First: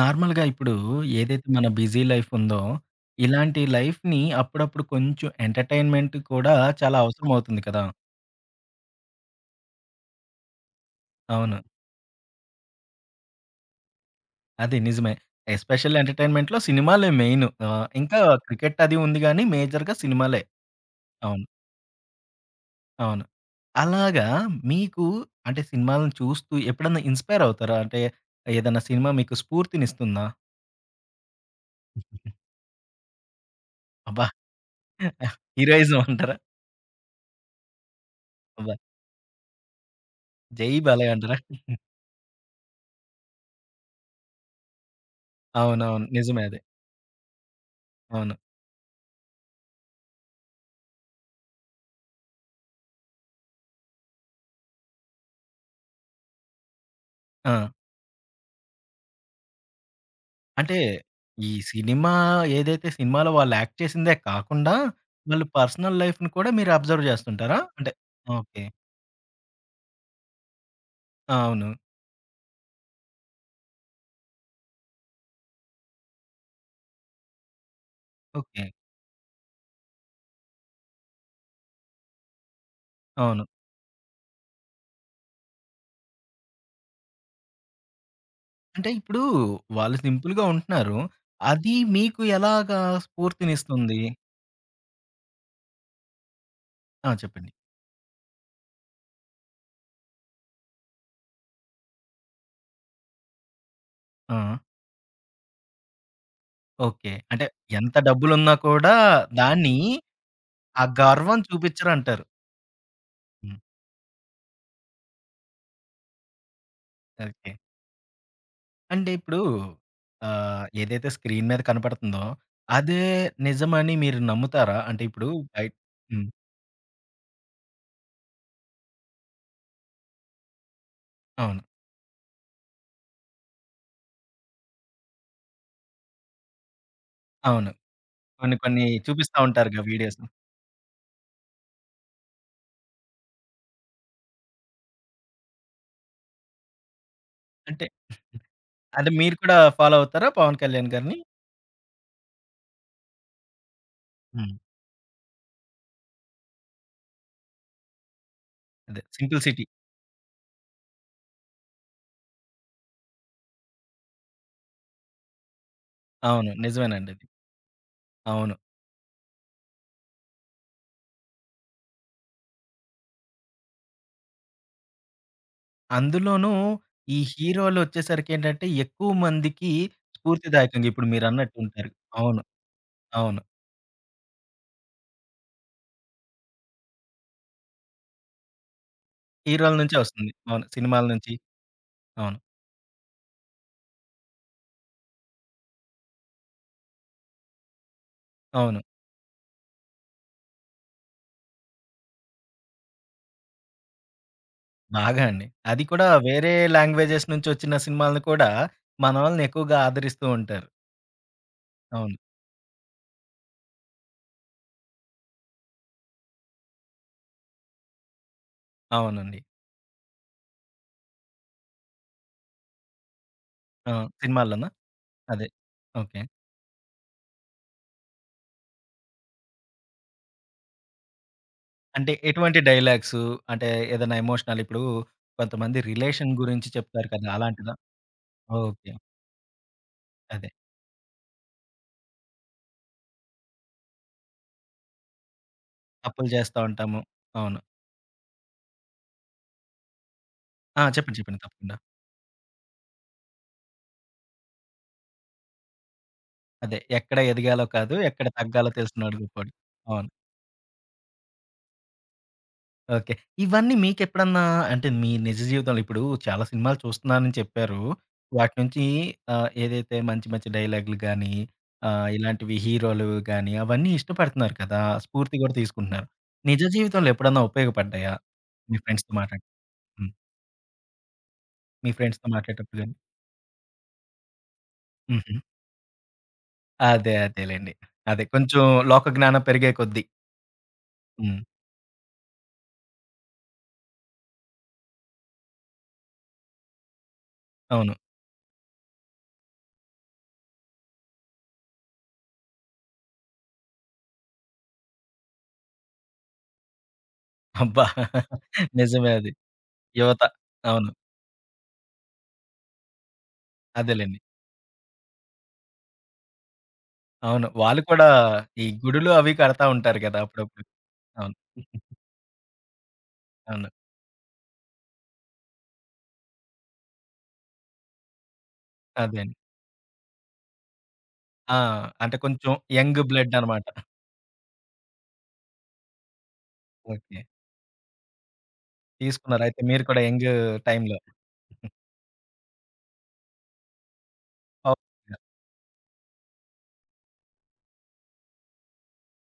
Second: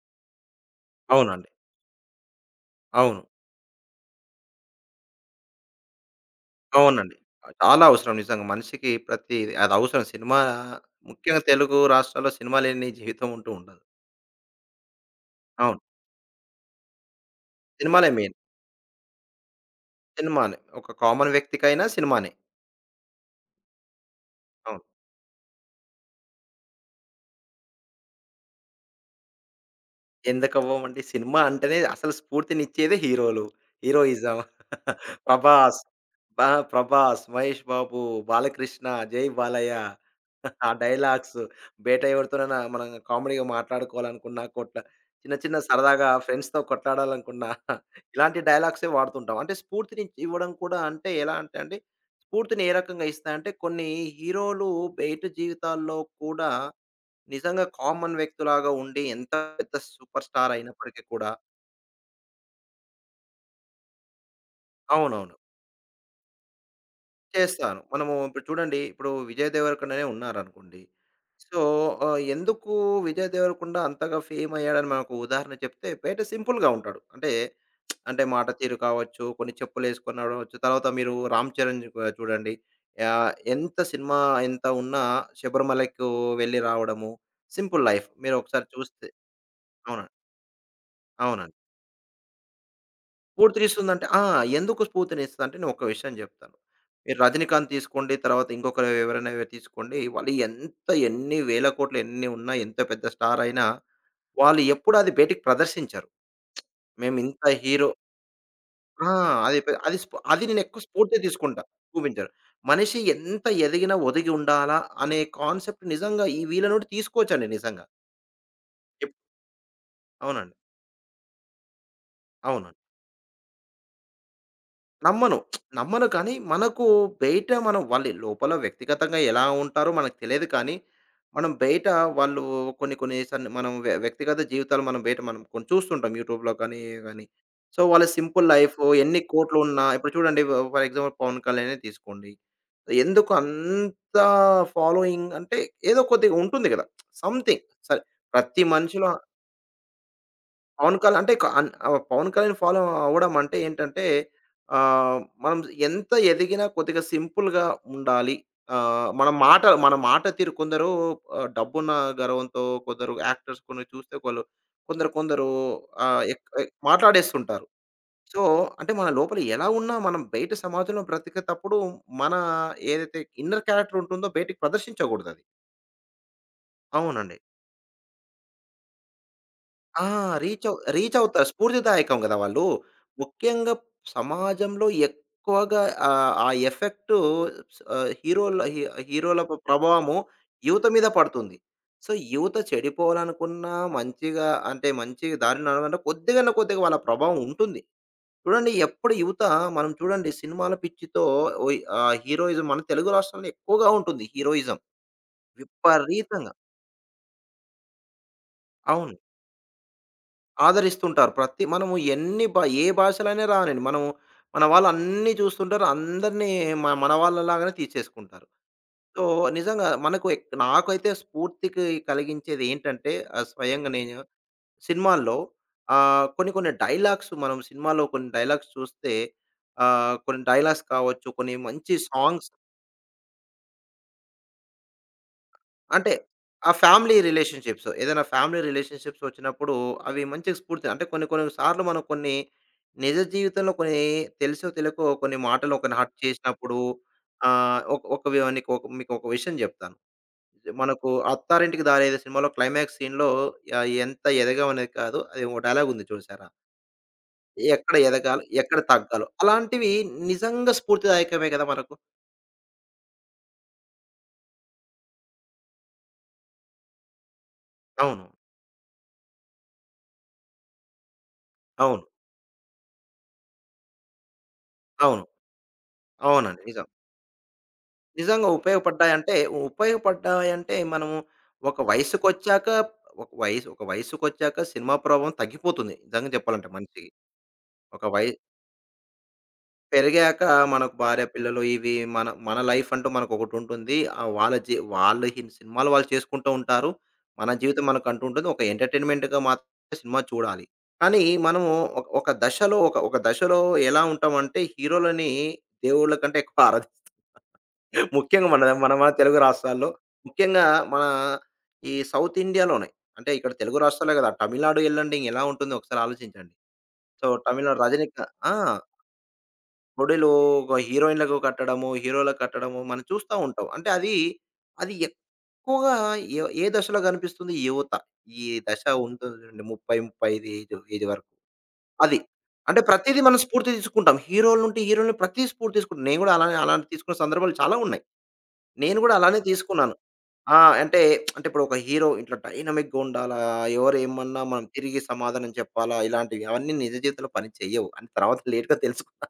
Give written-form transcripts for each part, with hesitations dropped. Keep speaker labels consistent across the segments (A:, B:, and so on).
A: నార్మల్‌గా ఇప్పుడు
B: అవునండి.
A: ఏదైతే మన బిజీ లైఫ్ ఉందో,
B: అవును.
A: ఇలాంటి లైఫ్‌ని అప్పుడప్పుడు కొంచెం ఎంటర్‌టైన్‌మెంట్ కూడా చాలా
B: అవునండి.
A: అవసరం అవుతుంది
B: చాలా
A: కదా!
B: అవసరం నిజంగా. మనిషికి ప్రతి అది అవసరం. సినిమా ముఖ్యంగా
A: అవును.
B: తెలుగు రాష్ట్రాల్లో సినిమా లేని జీవితం ఉంటూ ఉండదు.
A: అది నిజమే.
B: అవును.
A: ఎస్పెషల్లీ ఎంటర్‌టైన్‌మెంట్‌లో సినిమాలే మెయిన్.
B: సినిమాలే
A: ఇంకా
B: మెయిన్.
A: క్రికెట్ అది ఉంది గానీ మేజర్‌గా సినిమాలే.
B: సినిమానే. ఒక కామన్
A: అవును.
B: వ్యక్తికైనా సినిమానే.
A: అవును. అలాగా
B: అవును.
A: మీకు అంటే సినిమాలను చూస్తూ ఎప్పుడన్నా ఇన్‌స్పైర్ అవుతారా? అంటే ఏదన్నా సినిమా మీకు స్ఫూర్తినిస్తుందా?
B: ఎందుకవ్వమండి? సినిమా అంటేనే అసలు స్ఫూర్తినిచ్చేదే హీరోలు.
A: అబ్బా!
B: హీరోయిజం. 'ప్రభాస్',
A: హీరోయిజం అంటారా?
B: బా 'ప్రభాస్', 'మహేష్ బాబు',
A: అబ్బా!
B: 'బాలకృష్ణ', 'జై బాలయ్య'. ఆ
A: జై బాలయ్య అంటారా?
B: డైలాగ్స్. 'బేట' ఎవరితోనైనా మనం కామెడీగా మాట్లాడుకోవాలనుకున్నా, చిన్న చిన్న
A: అవునవును.
B: సరదాగా
A: నిజమే
B: ఫ్రెండ్స్‌తో
A: అది.
B: కొట్లాడాలనుకున్నా
A: అవును.
B: ఇలాంటి డైలాగ్సే వాడుతుంటాం. అంటే స్ఫూర్తిని ఇవ్వడం కూడా అంటే ఎలా అంటే అండి, స్ఫూర్తిని ఏ రకంగా ఇస్తాయంటే కొన్ని హీరోలు బయట జీవితాల్లో కూడా
A: ఆ!
B: నిజంగా కామన్ వ్యక్తిలాగా ఉండి ఎంత పెద్ద సూపర్ స్టార్
A: అంటే,
B: అయినప్పటికీ కూడా
A: ఈ సినిమా ఏదైతే సినిమాలో వాళ్ళు యాక్ట్ చేసిందే కాకుండా,
B: అవునవును.
A: వాళ్ళు పర్సనల్ లైఫ్‌ని కూడా మీరు అబ్జర్వ్ జేస్తుంటారా?
B: చేస్తాను.
A: అంటే
B: మనము ఇప్పుడు
A: ఓకే.
B: చూడండి ఇప్పుడు విజయ్ దేవరకొండనే ఉన్నారనుకోండి.
A: ఆ!
B: సో,
A: అవును.
B: ఎందుకు విజయ్ దేవరకొండ అంతగా ఫేమ్ అయ్యాడని మనకు ఉదాహరణ చెప్తే బయట సింపుల్‌గా ఉంటాడు. అంటే, అంటే మాట
A: ఓకే.
B: తీరు కావచ్చు, కొన్ని చెప్పులేసుకొని నడవచ్చు. తర్వాత మీరు 'రామ్ చరణ్' కూడా చూడండి.
A: అవును.
B: ఎంత సినిమా ఎంత ఉన్నా శబరిమలైకు వెళ్లి రావడము, సింపుల్ లైఫ్. మీరు ఒకసారి
A: అంటే
B: చూస్తే
A: ఇప్పుడు వాళ్ళు
B: అవునండి.
A: సింపుల్‌గా ఉంటున్నారు.
B: అవునండి.
A: అది మీకు ఎలాగా స్ఫూర్తినిస్తుంది?
B: స్ఫూర్తినిస్తుందంటే ఆ! ఎందుకు స్ఫూర్తినిస్తదంటే నేను ఒక విషయం జెప్తాను.
A: ఆ!
B: మీరు
A: చెప్పండి.
B: 'రజనీకాంత్' తీసుకోండి, తర్వాత ఇంకొకరు ఎవరైనా తీసుకోండి. వాళ్ళు ఎంత ఎన్ని వేల కోట్లు ఎన్ని ఉన్నా, ఎంత పెద్ద స్టార్ అయినా,
A: ఆ!
B: వాళ్ళు ఎప్పుడు అది బయటికి ప్రదర్శించరు.
A: ఓకే.
B: మేమింత
A: అంటే
B: హీరో
A: ఎంత డబ్బులున్నా కూడా
B: ఆ!
A: దాన్ని,
B: అది నేను ఎక్కువ
A: ఆ
B: స్ఫూర్తి
A: గర్వం
B: తీసుకుంటా.
A: చూపిచ్చరంటారు.
B: చూపించరు. మనిషి ఎంత
A: హ్మ్.
B: ఎదిగినా ఒదిగి ఉండాలా అనే కాన్సెప్ట్ నిజంగా ఈ వీళ్ళ నుండి తీసుకోవచ్చండి
A: ఓకే.
B: నిజంగా.
A: అంటే
B: ఎప్
A: ఇప్పుడు
B: అవునండి.
A: ఏదైతే స్క్రీన్ మీద కనపడుతుందో,
B: అవును.
A: అదే నిజమని మీరు నమ్ముతారా? అంటే ఇప్పుడు
B: నమ్మను.
A: బయ్
B: నమ్మను
A: హ్మ్.
B: కానీ, మనకు బయట మనం వాళ్ళు లోపల వ్యక్తిగతంగా ఎలా ఉంటారో మనకు తెలియదు కానీ, మనం
A: అవును.
B: బయట వాళ్ళు కొన్ని కొన్ని సన్ మనం వ్యక్తిగత జీవితాలు మనం కొన్ని చూస్తుంటాం యూట్యూబ్‌లో కానీ, గాని.
A: అవును.
B: సో, వాళ్ళ సింపుల్
A: కొన్ని
B: లైఫ్
A: కొన్ని
B: ఎన్ని
A: చూపిస్తా ఉంటారుగా
B: కోట్లున్నా ఇప్పుడు
A: వీడియోస్.
B: చూడండి ఫర్ ఎగ్జాంపుల్ 'పవన్ కళ్యాణే' తీసుకోండి. ఎందుకు అంత ఫాలోయింగ్ అంటే ఏదో కొద్దిగా ఉంటుంది కదా! సంథింగ్
A: అంటే
B: సరే ప్రతి మనిషిలో
A: అంటే మీరు కూడా ఫాలో అవుతారా పవన్ కళ్యాణ్
B: పవన్ కళ్యాణ్
A: గారిని?
B: అంటే పవన్ కళ్యాణ్ ఫాలో అవ్వడం అంటే ఏంటంటే
A: హ్మ్.
B: మనం ఎంత ఎదిగినా కొద్దిగా సింపుల్‌గా ఉండాలి.
A: అదే
B: మన
A: 'సింపుల్
B: మాట
A: సిటీ'.
B: మన మాట తీరు కొందరు డబ్బున్న గర్వంతో కొందరు యాక్టర్స్ కొన్ని చూస్తే కొందరు కొందరు ఆహ్, ఎక్
A: అవును.
B: ఎక్
A: నిజమేనండి అది.
B: మాట్లాడేస్తుంటారు. సో,
A: అవును.
B: అంటే మన లోపల ఎలా ఉన్నా మనం బయట సమాజంలో బ్రతికేతప్పుడు మన ఏదైతే ఇన్నర్ క్యారెక్టర్ ఉంటుందో బయటికి ప్రదర్శించకూడదది.
A: అందులోనూ ఈ
B: అవునండి.
A: హీరోలొచ్చేసరికేంటంటే ఎక్కువ మందికి
B: ఆ!
A: స్ఫూర్తిదాయకంగా ఇప్పుడు
B: రీచవుతారు.
A: మీరన్నట్టు ఉంటారు.
B: స్ఫూర్తిదాయకం గదా!
A: అవును.
B: వాళ్ళు.
A: అవును.
B: ముఖ్యంగా సమాజంలో ఎక్కువగా ఆ ఎఫెక్టు స్ ఆహ్, హీరోల హీ హీరోల
A: హీరోల నుంచే
B: ప్రభావము
A: వస్తుంది. అవును.
B: యువత
A: సినిమాల
B: మీద
A: నుంచి.
B: పడుతుంది. సో,
A: అవును.
B: యువత చెడిపోవాలనుకున్నా మంచిగా అంటే మంచి దారి నడవాలంటే కొద్దిగానో కొద్దిగా వాళ్ళ ప్రభావం ఉంటుంది. చూడండి
A: అవును.
B: ఎప్పుడు యువత మనం చూడండి సినిమాల పిచ్చితో ఓయ్ హీరోయిజం మన తెలుగు రాష్ట్రాల్లో ఎక్కువగా ఉంటుంది హీరోయిజం.
A: బాగా అండి. అది కూడా వేరే
B: విపరీతంగా.
A: లాంగ్వేజెస్ నుంచొచ్చిన సినిమాలను కూడా
B: అవును.
A: మనోళ్ళని ఎక్కువగా ఆదరిస్తూ ఉంటారు.
B: ఆదరిస్తుంటారు. ప్రతి మనము
A: అవును.
B: ఎన్ని భా ఏ భాషలైనా రానియండి. మనము మన వాళ్ళు అన్నీ చూస్తుంటారు. అందరినీ మన వాళ్ళలాగానే తీర్చేసుకుంటారు. సో,
A: అవునండి.
B: నిజంగా మనకు నాకైతే స్ఫూర్తికి కలిగించేది ఏంటంటే స్వయంగా
A: ఆ!
B: నేను
A: సినిమాల్లోనా?
B: సినిమాల్లో
A: అదే. ఓకే.
B: కొన్ని కొన్ని డైలాగ్స్ మనం సినిమాలో కొన్ని డైలాగ్స్ చూస్తే కొన్ని డైలాగ్స్ కావచ్చు, కొన్ని మంచి
A: అంటే
B: సాంగ్స్
A: ఎటువంటి డైలాగ్సు? అంటే ఏదైనా ఎమోషనల్ ఇప్పుడు కొంతమంది
B: అంటే
A: రిలేషన్ గురించి
B: ఆ
A: చెప్తారు
B: ఫ్యామిలీ
A: కదా! అలాంటిదా?
B: రిలేషన్‌షిప్స్ ఏదైనా ఫ్యామిలీ
A: ఓకే.
B: రిలేషన్‌షిప్స్ వచ్చినప్పుడు అవి
A: అదే.
B: మంచి స్ఫూర్తి అంటే కొన్ని కొన్ని సార్లు మనం కొన్ని నిజ జీవితంలో కొన్ని తెలుసో తెలియకో కొన్ని మాటలు ఒకరిని హర్ట్
A: తప్పులు చేస్తా
B: చేసినప్పుడు
A: ఉంటాము. అవును.
B: ఒక ఒక వి నీకు ఒక మీకు ఒక విషయం చెప్తాను.
A: ఆ!
B: మనకు
A: చెప్పండి. చెప్పండి. తప్పకుండా.
B: 'అత్తారింటికి దారేది' సినిమాలో క్లైమాక్స్ సీన్‌లో ఎంత ఎదగాం అనేది కాదు అది ఒక డైలాగ్ ఉంది చూసారా?
A: అదే ఎక్కడ ఎదగాలో కాదు,
B: ఎక్కడ
A: ఎక్కడ
B: ఎదగాలో,
A: తగ్గాలో
B: ఎక్కడ
A: తెలిసినోడు
B: తగ్గాలో
A: గొప్పోడు.
B: అలాంటివి
A: అవును.
B: నిజంగా స్ఫూర్తిదాయకమే కదా! మనకు.
A: ఓకే. ఇవన్నీ మీకెప్పుడన్నా అంటే మీ నిజ జీవితంలో ఇప్పుడు చాలా సినిమాలు చూస్తున్నానని చెప్పారు.
B: అవును.
A: వాటి నుంచి ఏదైతే మంచి మంచి డైలాగులు గాని,
B: అవును.
A: ఇలాంటివి హీరోలు గాని అవన్నీ ఇష్టపడుతున్నారు కదా!
B: అవును.
A: స్ఫూర్తి కూడా తీసుకుంటున్నారు.
B: అవునండి.
A: నిజ
B: నిజం.
A: జీవితంలో ఎప్పుడన్నా ఉపయోగపడ్డాయా?
B: నిజంగా
A: మీ ఫ్రెండ్స్‌తో
B: ఉపయోగపడ్డాయంటే,
A: మాట్లాడి హ్మ్.
B: ఉపయోగపడ్డాయంటే మనము ఒక
A: మీ ఫ్రెండ్స్‌తో
B: వయసుకొచ్చాక
A: మాట్లాడేటప్పుడు గాని?
B: ఒక వయసుకొచ్చాక సినిమా ప్రభావం
A: హుహు.
B: తగ్గిపోతుంది. నిజంగా చెప్పాలంటే మనిషికి.
A: అదే అదేలెండి.
B: ఒక
A: అదే
B: వయ
A: కొంచెం లోక జ్ఞానం పెరిగే కొద్దీ.
B: పెరిగాక మనకు భార్య,
A: హ్మ్.
B: పిల్లలు ఇవి మన మన లైఫ్ అంటూ మనకొకటుంటుంది. వాళ్ళు ఈ సినిమాలు వాళ్ళు చేసుకుంటూ ఉంటారు. మన జీవితం
A: అవును.
B: మనకంటూ ఉంటుంది. ఒక ఎంటర్‌టైన్‌మెంట్‌గా మాత్రమే సినిమా చూడాలి. కానీ మనము ఒక ఒక దశలో ఒక ఒక దశలో ఎలా ఉంటామంటే హీరోలని దేవుళ్ళ కంటే ఎక్కువ ఆరాధిస్తాం.
A: అబ్బా!
B: ముఖ్యంగా మన మన మన
A: నిజమే అది.
B: తెలుగు రాష్ట్రాల్లో,
A: యువత.
B: ముఖ్యంగా
A: అవును.
B: మన ఈ సౌత్ ఇండియాలోనే. అంటే ఇక్కడ తెలుగు రాష్ట్రాలే
A: అదేలెండి.
B: కాదు. తమిళనాడు ఎళ్ళండి ఎలా ఉంటుందో ఒకసారి ఆలోచించండి. సో,
A: అవును.
B: తమిళనాడు
A: వాళ్ళు కూడా
B: రజనీకా ఆ!
A: ఈ గుడులు అవి కడతా ఉంటారు గదా!
B: గుడిలు
A: అప్పుడప్పుడు.
B: ఒక
A: అవును.
B: హీరోయిన్‌లకు కట్టడము, హీరోలకు కట్టడము మనం చూస్తా ఉంటాం.
A: అవును.
B: అంటే అది, అది ఎక్కువగా ఏ ఏ దశలో కనిపిస్తుంది? యువత. ఈ దశ
A: అదే
B: ఉంటుంది
A: అండి.
B: చూడండి 30, 35 ఏజ్ ఏజ్ వరకు.
A: ఆ! అంటే
B: అది.
A: కొంచెం
B: అంటే
A: యంగ్
B: ప్రతీది
A: బ్లడ్
B: మనం
A: అన్నమాట.
B: స్ఫూర్తి తీసుకుంటాం. హీరోల నుండి హీరోలని ప్రతి స్ఫూర్తి తీసుకుంటాం. నేను కూడా అలానే అలాంటి తీసుకున్న
A: ఓకే.
B: సందర్భాలు చాలా ఉన్నాయి. నేను కూడా అలానే
A: తీసుకున్నారు. అయితే మీరు
B: తీసుకున్నాను.
A: కూడా యంగ్
B: ఆ!
A: టైమ్‌లో.
B: అంటే, అంటే ఇప్పుడు ఒక హీరో ఇట్లా డైనమిక్‌గా ఉండాలా, ఎవరేమన్నా మనం తిరిగి
A: అవును.
B: సమాధానం చెప్పాలా, ఇలాంటివి అవన్నీ నిజ జీవితంలో పని చెయ్యవు. అని తర్వాత లేట్‌గా తెలుసుకున్నా.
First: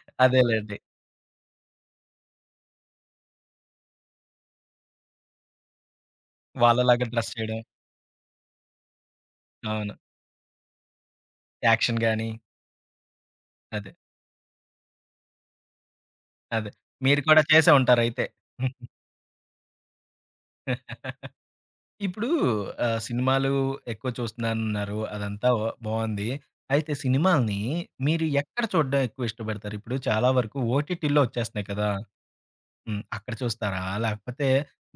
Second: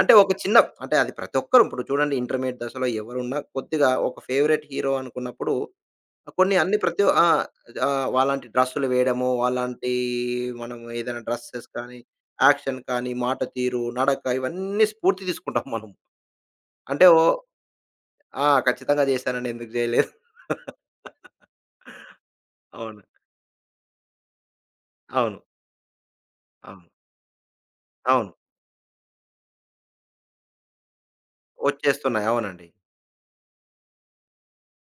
B: అంటే ఒక చిన్న
A: అదేలెండి.
B: అంటే అది ప్రతి ఒక్కరు ఇప్పుడు చూడండి ఇంటర్మీడియేట్ దశలో ఎవరున్నా కొద్దిగా ఒక ఫేవరెట్ హీరో అనుకున్నప్పుడు కొన్ని అన్ని ప్రతి
A: వాళ్ళలాగా
B: ఆ!
A: డ్రెస్ చేయడం.
B: వాళ్ళంటి డ్రెస్సులు వేయడము, వాళ్ళంటి
A: అవును.
B: మనం ఏదైనా డ్రెస్సెస్ కానీ,
A: యాక్షన్ గాని
B: యాక్షన్ కానీ, మాట తీరు,
A: అదే.
B: నడక ఇవన్నీ స్ఫూర్తి తీసుకుంటాం మనం.
A: అదే.
B: అంటే ఓ
A: మీరు కూడా చేసే ఉంటారయితే.
B: ఆ! ఖచ్చితంగా చేశానండి. ఎందుకు చేయలేదు.
A: ఇప్పుడు
B: అవును.
A: సినిమాలు ఎక్కువ చూస్తున్నానన్నారు.
B: అవును.
A: అదంతా ఓ బావుంది.
B: అవును.
A: అయితే సినిమాల్ని మీరు
B: అవును.
A: ఎక్కడ చూడడం ఎక్కువ ఇష్టపడతారు? ఇప్పుడు చాలా వరకు ఓటీటీలో వచ్చేస్తున్నాయి కదా!
B: వచ్చేస్తున్నాయి. అవునండి.
A: హ్మ్. అక్కడ చూస్తారా? లేకపోతే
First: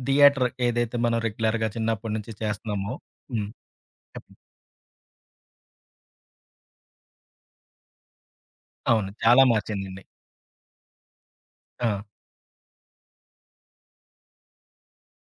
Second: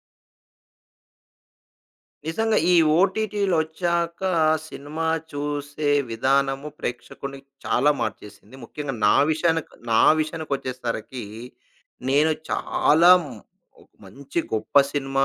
A: థియేటర్ ఏదైతే మనం రెగ్యులర్‌గా చిన్నప్పటి నుంచి
B: నిజంగా ఈ
A: చేస్తున్నామో హ్మ్.
B: ఓటీటీలొచ్చాక
A: చెప్పండి.
B: సినిమా చూసే విధానము ప్రేక్షకుడిని చాలా మార్చేసింది. ముఖ్యంగా
A: అవును.
B: నా
A: చాలా
B: విషయానికి నా
A: మార్చిందండి.
B: విషయానికొచ్చేసరికి
A: ఆ!
B: నేను చాలా మ్- ఒక మంచి గొప్ప సినిమా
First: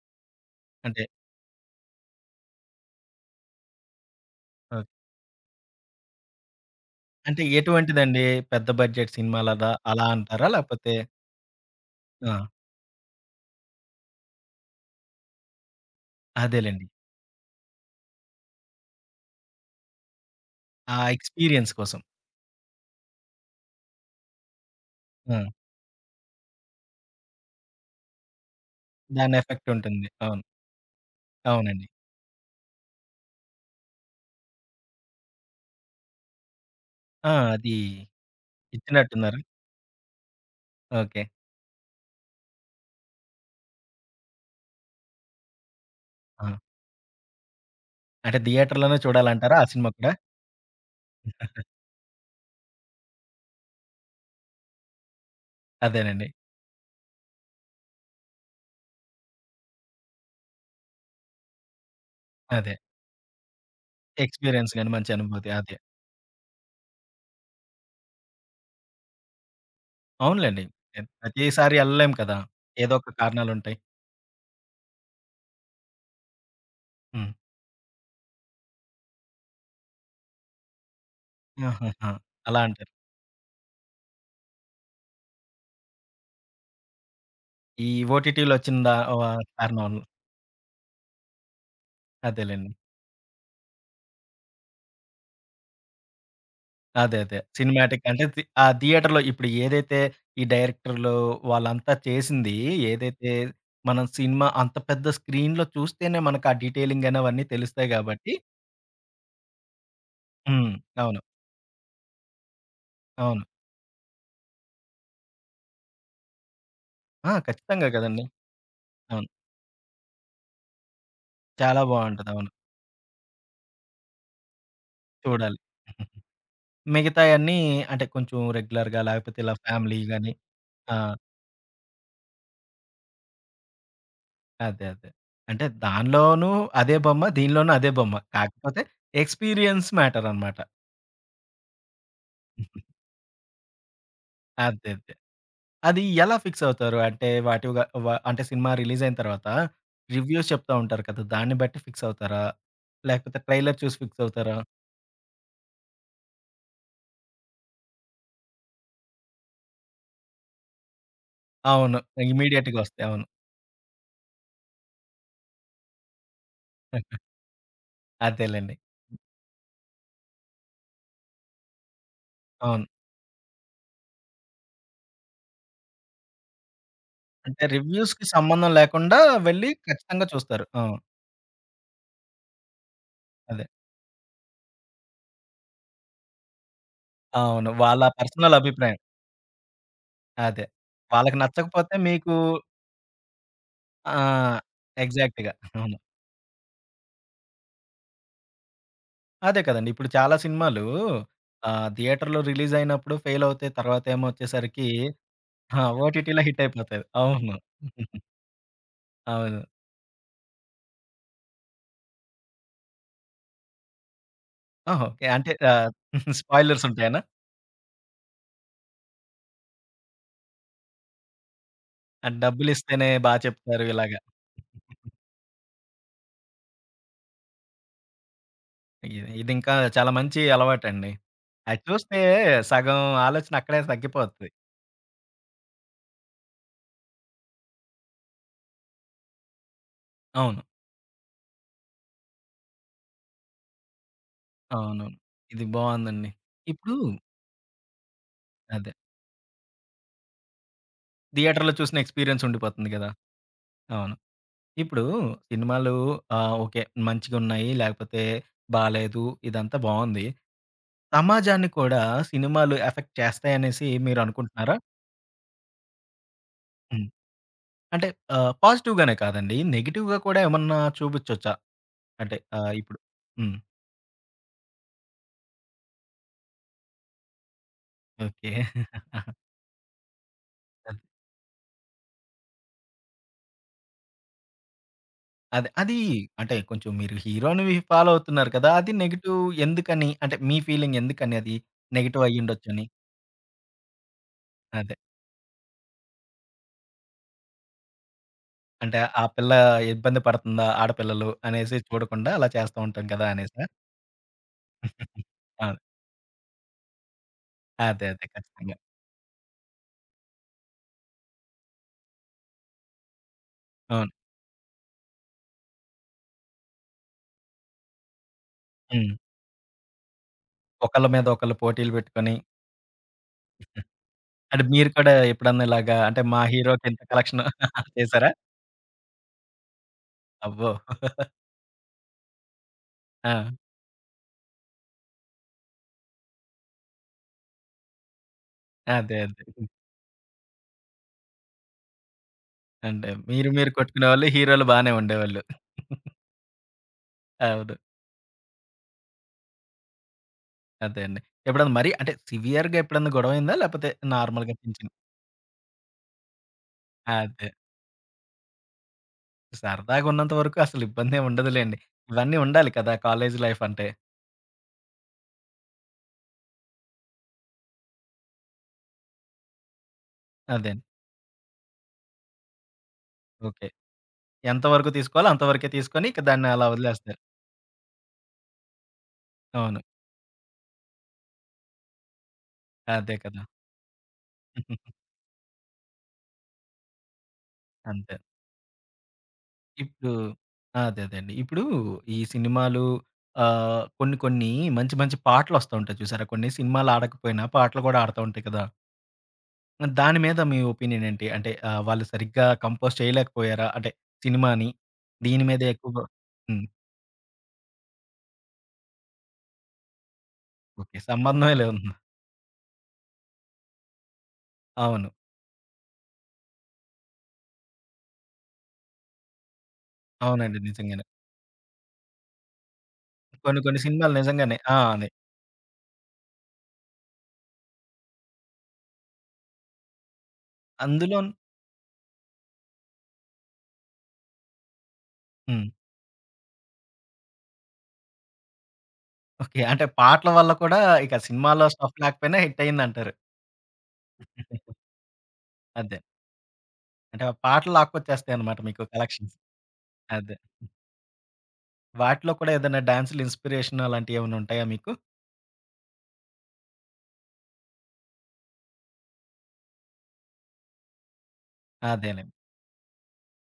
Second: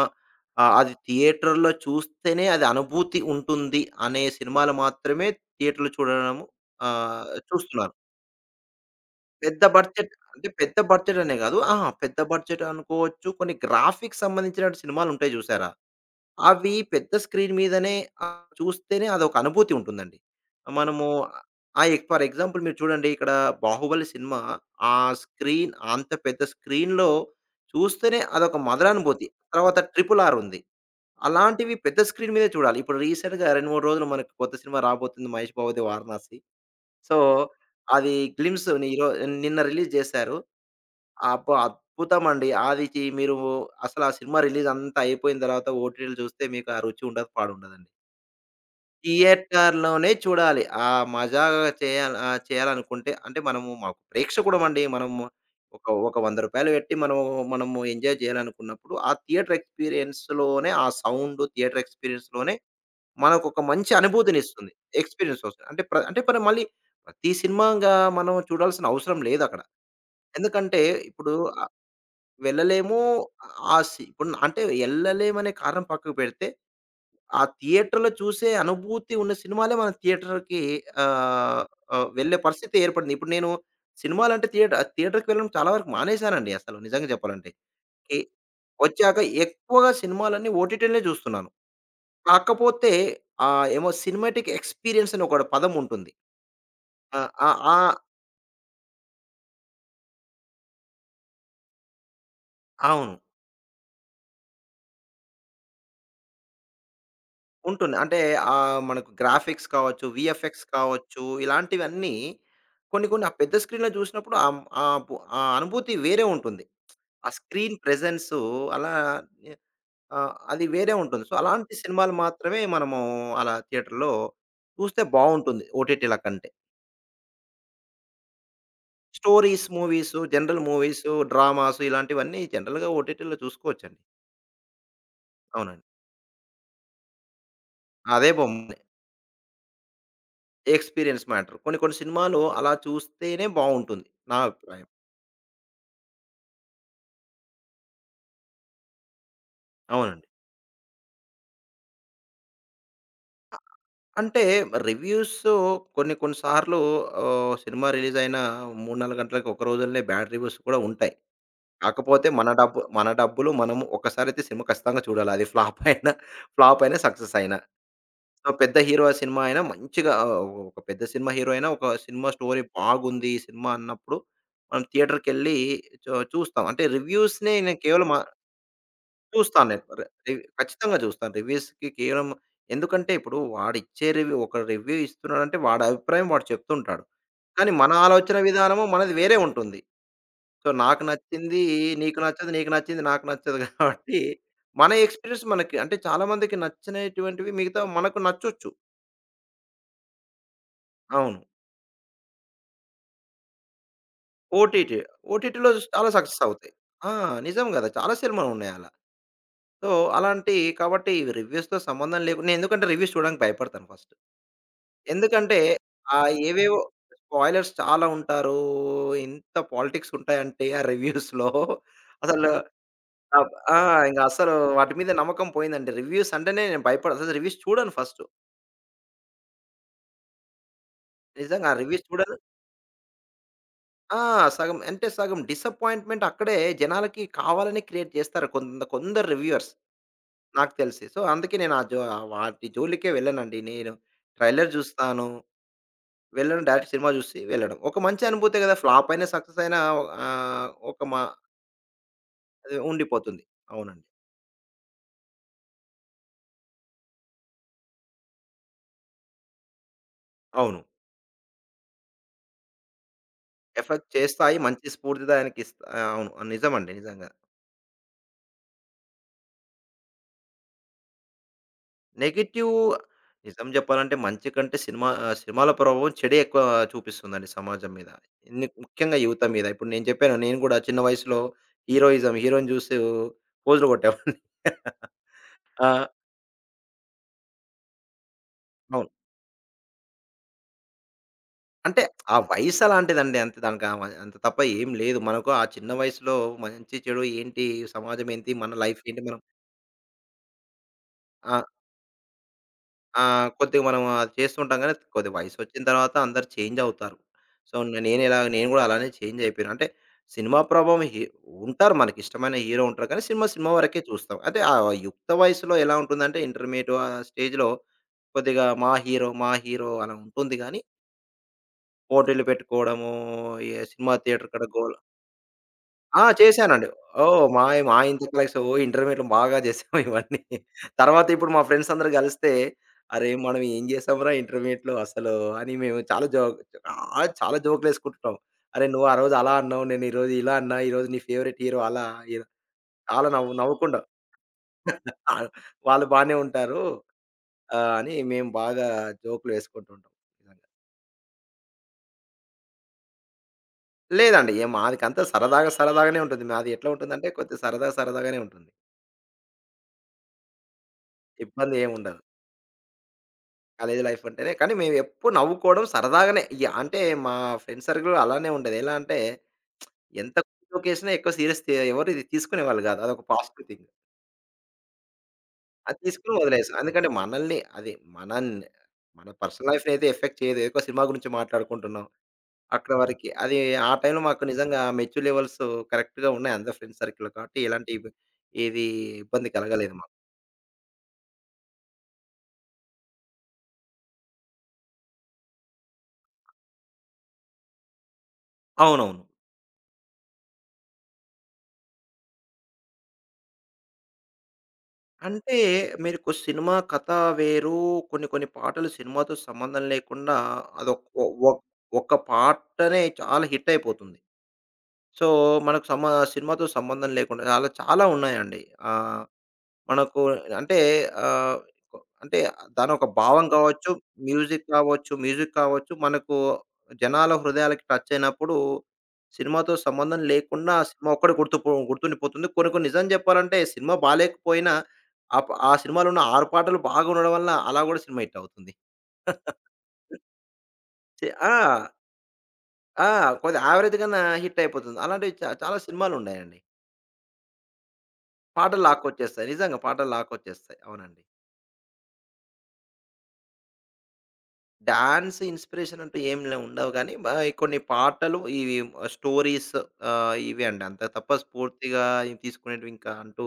B: అది
A: అంటే
B: థియేటర్‌లో చూస్తేనే అది అనుభూతి ఉంటుంది అనే సినిమాలు
A: ఓకే.
B: మాత్రమే థియేటర్‌లో చూడడము
A: అంటే
B: చూస్తున్నాను.
A: ఎటువంటిదండి? పెద్ద బడ్జెట్ సినిమాలదా అలా అంటారా?
B: పెద్ద
A: లేకపోతే
B: బడ్జెట్ అనే గాదు. అహా! పెద్ద
A: ఆ!
B: బడ్జెట్ అనుకోవచ్చు. కొన్ని గ్రాఫిక్స్ సంబంధించిన సినిమాలుంటాయి జూసారా? అవి
A: అదేలెండి.
B: పెద్ద స్క్రీన్ మీదనే చూస్తేనే అదొక అనుభూతి ఉంటుందండి.
A: ఆ
B: మనము
A: ఎక్స్‌పీరియన్స్
B: ఆ!
A: కోసం.
B: ఫర్ ఎగ్జాంపుల్ మీరు చూడండి ఇక్కడ 'బాహుబలి' సినిమా ఆ
A: ఆ!
B: స్క్రీన్ అంత పెద్ద స్క్రీన్‌లో చూస్తేనే అదొక మధురానుభూతి.
A: దాని ఎఫెక్ట్
B: తర్వాత
A: ఉంటుంది.
B: 'ట్రిపుల్ ఆర్'
A: అవును.
B: ఉంది. అలాంటివి
A: అవునండి.
B: పెద్ద స్క్రీన్ మీదే చూడాలి. ఇప్పుడు రీసెంట్‌గా 2, 3 రోజులు మనకు కొత్త సినిమా రాబోతుంది 'మహేష్ బాబుది వారణాసి.' సో,
A: ఆ! అది
B: అది గ్లిమ్స్ ని ఈరో
A: ఇచ్చినట్టున్నారు.
B: నిన్న రిలీజ్ జేశారు.
A: ఓకే.
B: అబ్బా! అద్భుతమండి. అది చి మీరు అసలు ఆ సినిమా రిలీజ్ అంతా అయిపోయిన తర్వాత ఓటీటీలో జూస్తే
A: ఆ!
B: మీకు ఆ రుచి ఉండదు, పాడుండదండి.
A: అంటే థియేటర్‌లోనే చూడాలంటారా ఆ సినిమా
B: థియేటర్‌లోనే
A: కూడా?
B: చూడాలి. ఆ మజాగా చేయాల ఆహ్, చేయాలనుకుంటే అంటే మనము మాకు ప్రేక్షకుడమండి. మనము ఒక ఒక రూ.
A: అదేనండి.
B: 100 పెట్టి మనము, మనము ఎంజాయ్ జేయాలనుకున్నప్పుడు, ఆ థియేటర్ ఎక్స్‌పీరియన్స్‌లోనే ఆ సౌండు, థియేటర్ ఎక్స్‌పీరియన్స్‌లోనే
A: అదే.
B: మనకొక మంచి అనుభూతినిస్తుంది.
A: ఎక్స్‌పీరియన్స్ గాని, మంచి
B: ఎక్స్‌పీరియన్స్
A: అనుభూతి
B: వస్తుంది.
A: అదే.
B: అంటే మనం మళ్ళీ ప్రతి సినిమా ఇంగా మనం చూడాల్సిన అవసరం లేదక్కడ.
A: అవునులెండి.
B: ఎందుకంటే
A: ఎ
B: ఇప్పుడు ఆహ్,
A: ప్రతిసారి ఎళ్ళలేం కదా! ఏదో
B: వెళ్ళలేము
A: ఒక
B: ఆ
A: కారణాలుంటాయి.
B: సి ఇప్పుడు నా- అంటే ఎళ్ళలేమనే కారణం పక్కకు పెడితే,
A: హ్మ్.
B: ఆ థియేటర్‌లో చూసే అనుభూతి ఉన్న సినిమాలే మనం థియేటర్‌కి ఆహ్, ఆహ్,
A: ఆహాహా!
B: వెళ్ళే
A: అలా
B: పరిస్థితి
A: అంటారు.
B: ఏర్పడింది. ఇప్పుడు నేను సినిమాలంటే థియేటర్‌కి వెళ్ళడం చాలా వరకు మానేశానండి అసలు నిజంగా చెప్పాలంటే.
A: ఈ
B: ఎ
A: ఓటీటీలొచ్చిందా
B: వచ్చాక
A: వ
B: ఎక్కువగా
A: కారణం
B: సినిమాలన్నీ ఓటీటీలనే చూస్తున్నాను.
A: అదేలెండి.
B: కాకపోతే ఏమో సినిమాటిక్ ఎక్స్‌పీరియన్స్ అని ఒక పదం ఉంటుంది.
A: అదే.
B: ఆ!
A: అదే.
B: ఆ! ఆ!
A: సినిమాటిక్ అంటే థి ఆ థియేటర్‌లో ఇప్పుడు ఏదైతే ఈ డైరెక్టర్‌లు వాళ్ళంతా చేసింది
B: అవును.
A: ఏదైతే మనం సినిమా అంత పెద్ద స్క్రీన్‌లో చూస్తేనే మనకు ఆ డీటెయిలింగ్ అని అవన్నీ తెలుస్తాయి
B: ఉంటుంది. అంటే
A: గాబట్టి
B: మనకు గ్రాఫిక్స్ కావచ్చు, వీఎఫ్ఎక్స్
A: హ్మ్. అవును.
B: కావచ్చు, ఇలాంటివన్నీ కొన్ని కొన్ని ఆ
A: అవును.
B: పెద్ద స్క్రీన్‌లో చూసినప్పుడు ఆహ్, ఆహ్, ఆ అనుభూతి వేరే ఉంటుంది. ఆ
A: ఆ!
B: స్క్రీన్
A: ఖచ్చితంగా కదండీ.
B: ప్రెజెన్సు అలా
A: అవును.
B: అది వేరే ఉంటుంది. సో, అలాంటి
A: చాలా
B: సినిమాలు
A: బావుంటది. అవును.
B: మాత్రమే మనము అలా థియేటర్‌లో చూస్తే
A: చూడాలి.
B: బావుంటుంది ఓటీటీల కంటే.
A: మిగతాయన్నీ అంటే కొంచెం రెగ్యులర్‌గా లేకపోతే ఇలా
B: స్టోరీస్
A: ఫ్యామిలీ
B: మూవీసు,
A: గాని
B: జనరల్
A: ఆ!
B: మూవీసు, డ్రామాసు ఇలాంటివన్నీ జనరల్‌గా ఓటీటీలో చూసుకోవచ్చండి.
A: అదే. అదే. అంటే
B: అవునండి.
A: దానిలోనూ అదే బొమ్మ, దీనిలోనూ అదే బొమ్మ.
B: అదే బొమ్మ.
A: కాకపోతే ఎక్స్‌పీరియన్స్ మ్యాటర్ అనమాట.
B: Experience matter. కొన్ని కొన్ని సినిమాలు అలా చూస్తేనే బావుంటుంది. నా అభిప్రాయం.
A: అదే. అదే. అది ఎలా ఫిక్స్ అవుతారు? అంటే వాటిగా వ అంటే సినిమా రిలీజ్ అయిన తర్వాత
B: అవునండి.
A: రివ్యూస్ చెప్తా ఉంటారు కదా! దాన్ని బట్టి ఫిక్స్ అవుతారా? లేకపోతే
B: అ
A: ట్రైలర్ చూసి ఫిక్స్
B: అంటే
A: అవుతారా?
B: రివ్యూస్ కొన్ని కొన్ని సార్లు సినిమా రిలీజ్ అయిన 3, 4 గంటలకి ఒక రోజులనే బ్యాడ్ రివ్యూస్ కూడా ఉంటాయి.
A: అవును.
B: కాకపోతే
A: ఇమ్మీడియేట్‌గా వస్తాయి.
B: మన
A: అవును.
B: డబ్బులు మనము ఒక్కసారైతే సినిమా ఖచ్చితంగా చూడాలి. అది ఫ్లాప్ అయినా, ఫ్లాప్ అయినా సక్సెస్ అయినా. సో, పెద్ద
A: అదేలెండి.
B: హీరో సినిమా అయినా మంచిగా ఆహ్, ఒక పెద్ద సినిమా హీరో అయినా ఒక సినిమా స్టోరీ
A: అవును.
B: బాగుంది ఈ సినిమా అన్నప్పుడు మనం థియేటర్‌కెళ్ళి చూస్తాం. అంటే రివ్యూస్‌ని
A: అంటే
B: నేను కేవలం ఆ
A: రివ్యూస్‌కి సంబంధం లేకుండా
B: చూస్తాను
A: వెళ్లి
B: నేను. రె
A: ఖచ్చితంగా
B: రివ్
A: చూస్తారు.
B: ఖచ్చితంగా
A: అవును.
B: చూస్తాను. రివ్యూస్‌కి కేవలం ఎందుకంటే ఇప్పుడు
A: అదే.
B: వాడిచ్చే రివ్యూ ఒక రివ్యూ ఇస్తున్నాడంటే వాడి అభిప్రాయం వాడు చెప్తుంటాడు.
A: అవును.
B: కానీ మన
A: వాళ్ళ
B: ఆలోచన
A: పర్సనల్
B: విధానము
A: అభిప్రాయం.
B: మనది వేరే ఉంటుంది.
A: అదే.
B: సో, నాకు
A: వాళ్ళకి
B: నచ్చింది
A: నచ్చకపోతే
B: నీకు
A: మీకు
B: నచ్చదు, నీకు నచ్చింది నాకు నచ్చదు
A: ఆ!
B: కాబట్టి మన ఎక్స్‌పీరియన్స్
A: ఎగ్జాక్ట్‌గా.
B: మనకి అంటే
A: అవును.
B: చాలా మందికి నచ్చినటువంటివి మిగతా మనకు నచ్చొచ్చు.
A: అదే కదండీ! ఇప్పుడు చాలా సినిమాలు
B: అవును.
A: థియేటర్‌లో రిలీజ్ అయినప్పుడు ఫెయిల్ అవుతాయి. తర్వాత ఏమో వచ్చేసరికి
B: ఓటీటీ. ఓటీటీలో
A: ఆ!
B: చాలా సక్సెస్
A: ఓటీటీలో హిట్
B: అవుతాయి.
A: అయిపోతాయి.
B: ఆ!
A: అవును.
B: నిజం గదా! చాలా సినిమాలున్నాయి అలా.
A: అవును.
B: సో, అలాంటి కాబట్టి రివ్యూస్‌తో సంబంధం లేకుండా నేను ఎందుకంటే రివ్యూస్ చూడడానికి భయపడతాను ఫస్ట్.
A: ఓహో! ఓకే. అంటే
B: ఎందుకంటే, ఏవేవో
A: స్పాయిలర్స్ ఉంటాయనా?
B: స్పాయిలర్స్ చాలా ఉంటారు. ఎంత పాలిటిక్స్ ఉంటాయంటే ఆ రివ్యూస్‌లో.
A: అంటే
B: అసలు
A: డబ్బులిస్తేనే బా
B: ఆహ్, ఆ!
A: చెప్తారు ఇలాగ.
B: ఇంక అస్సలు వాటి మీద నమ్మకం పోయిందండి. రివ్యూస్ అంటేనే నేను భయపడ అసలు రివ్యూస్ చూడను ఫస్టు.
A: ఇది ఇదింకా చాలా మంచి అలవాటండి.
B: నిజంగా ఆ
A: అది
B: రివ్యూస్
A: చూస్తే
B: చూడను.
A: సగం ఆలోచన అక్కడే
B: ఆ!
A: తగ్గిపోద్ది.
B: సగం డిసప్పాయింట్‌మెంట్ అక్కడే జనాలకి కావాలని క్రియేట్ చేస్తారు కొందరు రివ్యూయర్స్
A: అవును.
B: నాకు తెలిసి. సో, అందుకే నేను ఆ జో ఆ వాటి జోలికే వెళ్ళనండి. నేను ట్రైలర్
A: అవునవును.
B: చూస్తాను.
A: ఇది బావుందండి.
B: డైరెక్ట్
A: ఇప్పుడు
B: సినిమా చూసి వెళ్ళడం. ఒక మంచి అనుభూతే కదా!
A: అదే.
B: ఫ్లాప్ అయినా, సక్సెస్ అయినా ఆహ్, ఒక మా
A: థియేటర్‌లో చూసిన ఎక్స్‌పీరియన్స్
B: అది
A: ఉండిపోతుంది గదా!
B: ఉండిపోతుంది. అవునండి.
A: అవును. ఇప్పుడు సినిమాలు ఓకే. మంచిగున్నాయి, లేకపోతే బాలేదు ఇదంతా బావుంది.
B: అవును.
A: సమాజాన్ని కూడా సినిమాలు ఎఫెక్ట్ చేస్తాయనేసి
B: ఎఫెక్ట్ చేస్తాయి.
A: మీరనుకుంటున్నారా?
B: మంచి స్ఫూర్తిదాయనికి ఇస్తా అవును. నిజమండి.
A: హ్మ్.
B: నిజంగా.
A: అంటే పాజిటివ్‌గానే కాదండి. నెగెటివ్‌గా కూడా ఏమన్నా చూపిచ్చొచ్చా? అంటే
B: నెగెటివ్
A: ఇప్పుడు హ్మ్.
B: నిజం చెప్పాలంటే మంచి కంటే సినిమాల ప్రభావం చెడే ఎక్కువ చూపిస్తుందండి సమాజం మీద.
A: ఓకే.
B: ముఖ్యంగా యువత మీద. ఇప్పుడు నేను చెప్పాను. నేను కూడా చిన్న వయసులో హీరోయిజం, హీరో‌ని చూసి ఫోజులు కొట్టేవాడిని.
A: అదే.
B: ఆ!
A: అది అంటే కొంచెం మీరు హీరోని ఫాలో అవుతున్నారు కదా! అది
B: అవును.
A: నెగెటివ్ ఎందుకని? అంటే మీ ఫీలింగ్ ఎందుకని అది
B: అంటే
A: నెగెటివ్
B: ఆ వయసు
A: అయ్యుండొచ్చని?
B: అలాంటిదండి. అంతే దానికి ఆమ అంత తప్ప ఏం
A: అదే.
B: లేదు. మనకు ఆ చిన్న వయసులో మంచి, చెడు ఏంటి? సమాజం ఏంటి? మన
A: అంటే
B: లైఫ్ ఏంటి?
A: ఆ
B: మనం
A: పిల్ల ఇబ్బంది పడుతుందా ఆడపిల్లలు
B: ఆ!
A: అనేసి చూడకుండా అలా చేస్తూ ఉంటాం
B: ఆ!
A: కదా! అనేసా?
B: కొద్దిగా మనం అది చేస్తుంటాం కానీ, కొద్దిగా
A: అవును.
B: వయసొచ్చిన తర్వాత అందరూ చేంజ్ అవుతారు. సో,
A: అదే. అదే.
B: నేను
A: ఖచ్చితంగా.
B: కూడా అలానే చేంజ్ అయిపోయాను. అంటే సినిమా ప్రభావం హి ఉంటారు. మనకిష్టమైన హీరో ఉంటారు. కానీ సినిమా వరకే
A: అవును.
B: చూస్తాం. అయితే ఆ యుక్త వయసులో ఎలా ఉంటుందంటే ఇంటర్మీడియేట్ ఆ స్టేజ్‌లో కొద్దిగా మా
A: హ్మ్.
B: హీరో, మా హీరో అలా ఉంటుంది గానీ,
A: ఒకళ్ళ మీద ఒకళ్ళు పోటీలు పెట్టుకొని
B: ఓటీటీలు పెట్టుకోవడము, ఏ సినిమా థియేటర్ కాడ
A: అంటే
B: గో
A: మీరు కూడా ఎప్పుడన్నా ఇలాగా అంటే
B: ఆ!
A: మా హీరోకి
B: చేశానండి.
A: ఇంత
B: ఓహ్!
A: కలెక్షన్
B: మాయి మా ఇంత
A: చేసారా?
B: కలెక్స్ ఓ ఇంటర్మీడియేట్‌లో బాగా చేసాం ఇవన్నీ.
A: అబ్బో!
B: తర్వాత ఇప్పుడు మా ఫ్రెండ్స్ అందరూ కలిస్తే, "అరే!
A: ఆ!
B: మనం ఏం చేసాంరా ఇంటర్మీడియేట్‌లో అసలు" అని మేము చాలా జోక్ చాలా చాలా జోకులేసుకుంటున్నాం. "అరే! నువ్వు ఆ
A: అదే.
B: రోజు అలా
A: అదే.
B: అన్నావు. నేను ఈరోజు ఇలా అన్నా. ఈరోజు నీ ఫేవరెట్ హీరో అలా" ఇలా
A: అంటే
B: చాలా
A: మీరు
B: నవ్వు
A: మీరు
B: నవ్వుకుంటాం.
A: కొట్టుకునేవాళ్ళు. హీరోలు బానే ఉండేవాళ్ళు.
B: వాళ్ళు బానే ఉంటారు.
A: అవును.
B: అని మేము బాగా జోకులు వేసుకుంటుంటాం. నిజంగా.
A: అదే అండి. ఎప్పుడన్నా మరీ అంటే సివియర్‌గా ఎప్పుడన్నా గొడవయిందా? లేపోతే
B: లేదండి.
A: నార్మల్‌గా
B: ఏ
A: చిన్న, చిన్న
B: మాదికంతా సరదాగా సరదాగానే ఉంటుంది. మాది ఎట్లా ఉంటుందంటే
A: అదే.
B: కొద్దిగా సరదా సరదాగానే ఉంటుంది.
A: సరదాగున్నంత వరకు అసలు ఇబ్బందేం
B: ఇబ్బంది
A: ఉండదులెండి.
B: ఏముండదు.
A: ఇవన్నీ ఉండాలి కదా! కాలేజీ లైఫ్ అంటే.
B: కాలేజీ లైఫ్ అంటేనే కానీ మేమెప్పుడు నవ్వుకోవడం సరదాగానే. ఇగ అంటే మా ఫ్రెండ్ సర్కిల్ అలానే ఉండేది. ఎలా అంటే ఎంత
A: అదే.
B: జోక్ ఏసినా ఎక్కువ సీరియస్ తీ ఎవరు ఇది తీసుకునేవాళ్ళు గాదు. అదొక పాజిటివ్
A: ఓకే.
B: థింగ్.
A: ఎంత వరకు తీసుకోవాలో అంతవరకే
B: అది
A: తీసుకొని ఇక
B: తీసుకొని
A: దాన్ని అలా
B: వదిలేసాం. ఎందుకంటే
A: వదిలేస్తారు.
B: మనల్ని అది మనన్ మన పర్సనల్
A: అవును.
B: లైఫ్‌ని అయితే ఎఫెక్ట్ చేయదు. ఎక్కువ సినిమా గురించి మాట్లాడుకుంటున్నాం. అక్కడ
A: అదే
B: వరకి.
A: కదా!
B: అది ఆ టైంలో మాకు నిజంగా మెచ్యూర్ లెవెల్స్ కరెక్ట్‌గా ఉన్నాయి. అందరి ఫ్రెండ్ సర్కిల్‌లో కాబట్టి ఎలాంటి
A: అంతే.
B: ఏది ఇబ్బంది కలగలేదు మాకు.
A: ఇప్పుడు అదే అదేండి. ఇప్పుడు ఈ సినిమాలు కొన్ని, కొన్ని మంచి, మంచి పాటలొస్తా ఉంటాయి చూసారా? కొన్ని సినిమాలు ఆడకపోయినా పాటలు గూడా ఆడతా ఉంటాయి కదా!
B: అవునవును.
A: దాని మీద మీ ఒపీనియన్ ఏంటి? అంటే వాళ్ళు సరిగ్గా కంపోజ్ చేయలేకపోయారా? అంటే సినిమాని దీని
B: అంటే
A: మీద ఎక్కువగా
B: మీకు
A: హ్మ్.
B: సినిమా కథ వేరు. కొన్ని కొన్ని పాటలు సినిమాతో సంబంధం లేకుండా
A: ఓకే.
B: అదొక ఒ ఒ
A: సంబంధమే లేదు.
B: ఒక్క పాటనే చాలా హిట్ అయిపోతుంది.
A: అవును.
B: సో, మనకు సమ సినిమాతో సంబంధం లేకుండా అలా చాలా ఉన్నాయండి. ఆ! మనకు
A: అవునండి.
B: అంటే
A: నిజంగానే.
B: ఆహ్, అంటే దానొక భావం
A: కొన్ని కొన్ని
B: కావచ్చు,
A: సినిమాలు నిజంగానే.
B: మ్యూజిక్
A: ఆ! అదే.
B: కావచ్చు, మ్యూజిక్ కావచ్చు మనకు జనాల హృదయాలకి టచ్ అయినప్పుడు సినిమాతో సంబంధం లేకుండా ఆ సినిమా
A: అందులోను
B: ఒక్కటి గుర్తుండిపోతుంది. కొన్ని కొన్ని నిజం చెప్పాలంటే సినిమా బాలేకపోయినా
A: హ్మ్.
B: ఆ సినిమాలో ఉన్న 6 పాటలు బాగుండడం వల్ల అలా కూడా సినిమా హిట్ అవుతుంది.
A: ఓకే. అంటే పాటల వల్ల కూడా ఇక
B: చి ఆ!
A: సినిమాలో స్టఫ్ లేకపోయినా హిట్
B: ఆ!
A: అయిందంటారు.
B: కొద్దిగా యావరేజ్ కన్నా హిట్ అయిపోతుంది. అలాంటివి చాలా
A: అదే.
B: సినిమాలున్నాయండి.
A: అంటే ఆ పాటలు లాక్కొచ్చేస్తాయన్నమాట
B: పాటలు
A: మీకు కలెక్షన్స్.
B: లాక్కొచ్చేస్తాయి. నిజంగా పాటలు
A: అదే.
B: లాక్కొచ్చేస్తాయి. అవునండి.
A: వాటిలో కూడా ఏదైనా డాన్సులు ఇన్‌స్పిరేషన్ అలాంటివి ఏమైనా ఉంటాయా మీకు?
B: డాన్స్ ఇన్‌స్పిరేషన్ అంటూ ఏం లే ఉండవు గానీ, బా కొన్ని పాటలు ఇవి స్టోరీస్ ఇవి అండి. అంతే తప్ప స్ఫూర్తిగా
A: అదేలెండి.
B: ఇవి తీసుకునేటివి ఇంకా అంటూ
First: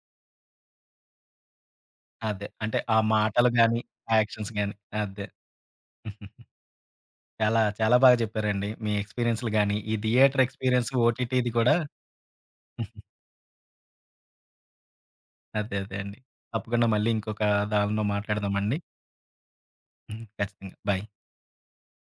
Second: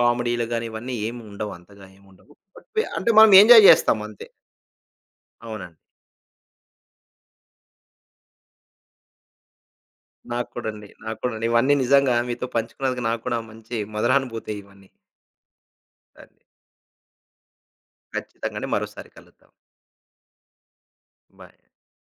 B: కామెడీలు గాని, ఇవన్నీ ఏమి ఉండవు. అంతగా ఏమి ఉండవు.
A: అదే.
B: బట్
A: అంటే
B: వె
A: ఆ
B: అంటే మనం
A: మాటలు
B: ఎంజాయ్
A: గాని,
B: జేస్తాం
A: ఆ
B: అంతే.
A: యాక్షన్స్ గాని. అదే.
B: అవునండి.
A: చాలా, చాలా బాగా చెప్పారండి. మీ ఎక్స్‌పీరియన్స్‌లు గాని, ఈ థియేటర్
B: నాకు కూడా అండి.
A: ఎక్స్‌పీరియన్స్
B: నాకు కూడా అండి.
A: ఓటీటీది
B: ఇవన్నీ
A: కూడా
B: నిజంగా మీతో పంచుకున్నందుకు నాకు కూడా మంచి మధురానుభూతే ఇవన్నీ.
A: అదే. అదే అండి.
B: అండి.
A: తప్పకుండా మళ్ళీ ఇంకొక దానిలో
B: ఖచ్చితంగా అండి.
A: మాట్లాడదామండి.
B: మరోసారి కలుద్దాం.
A: హ్మ్. ఖచ్చితంగా. బాయ్.
B: బాయ్.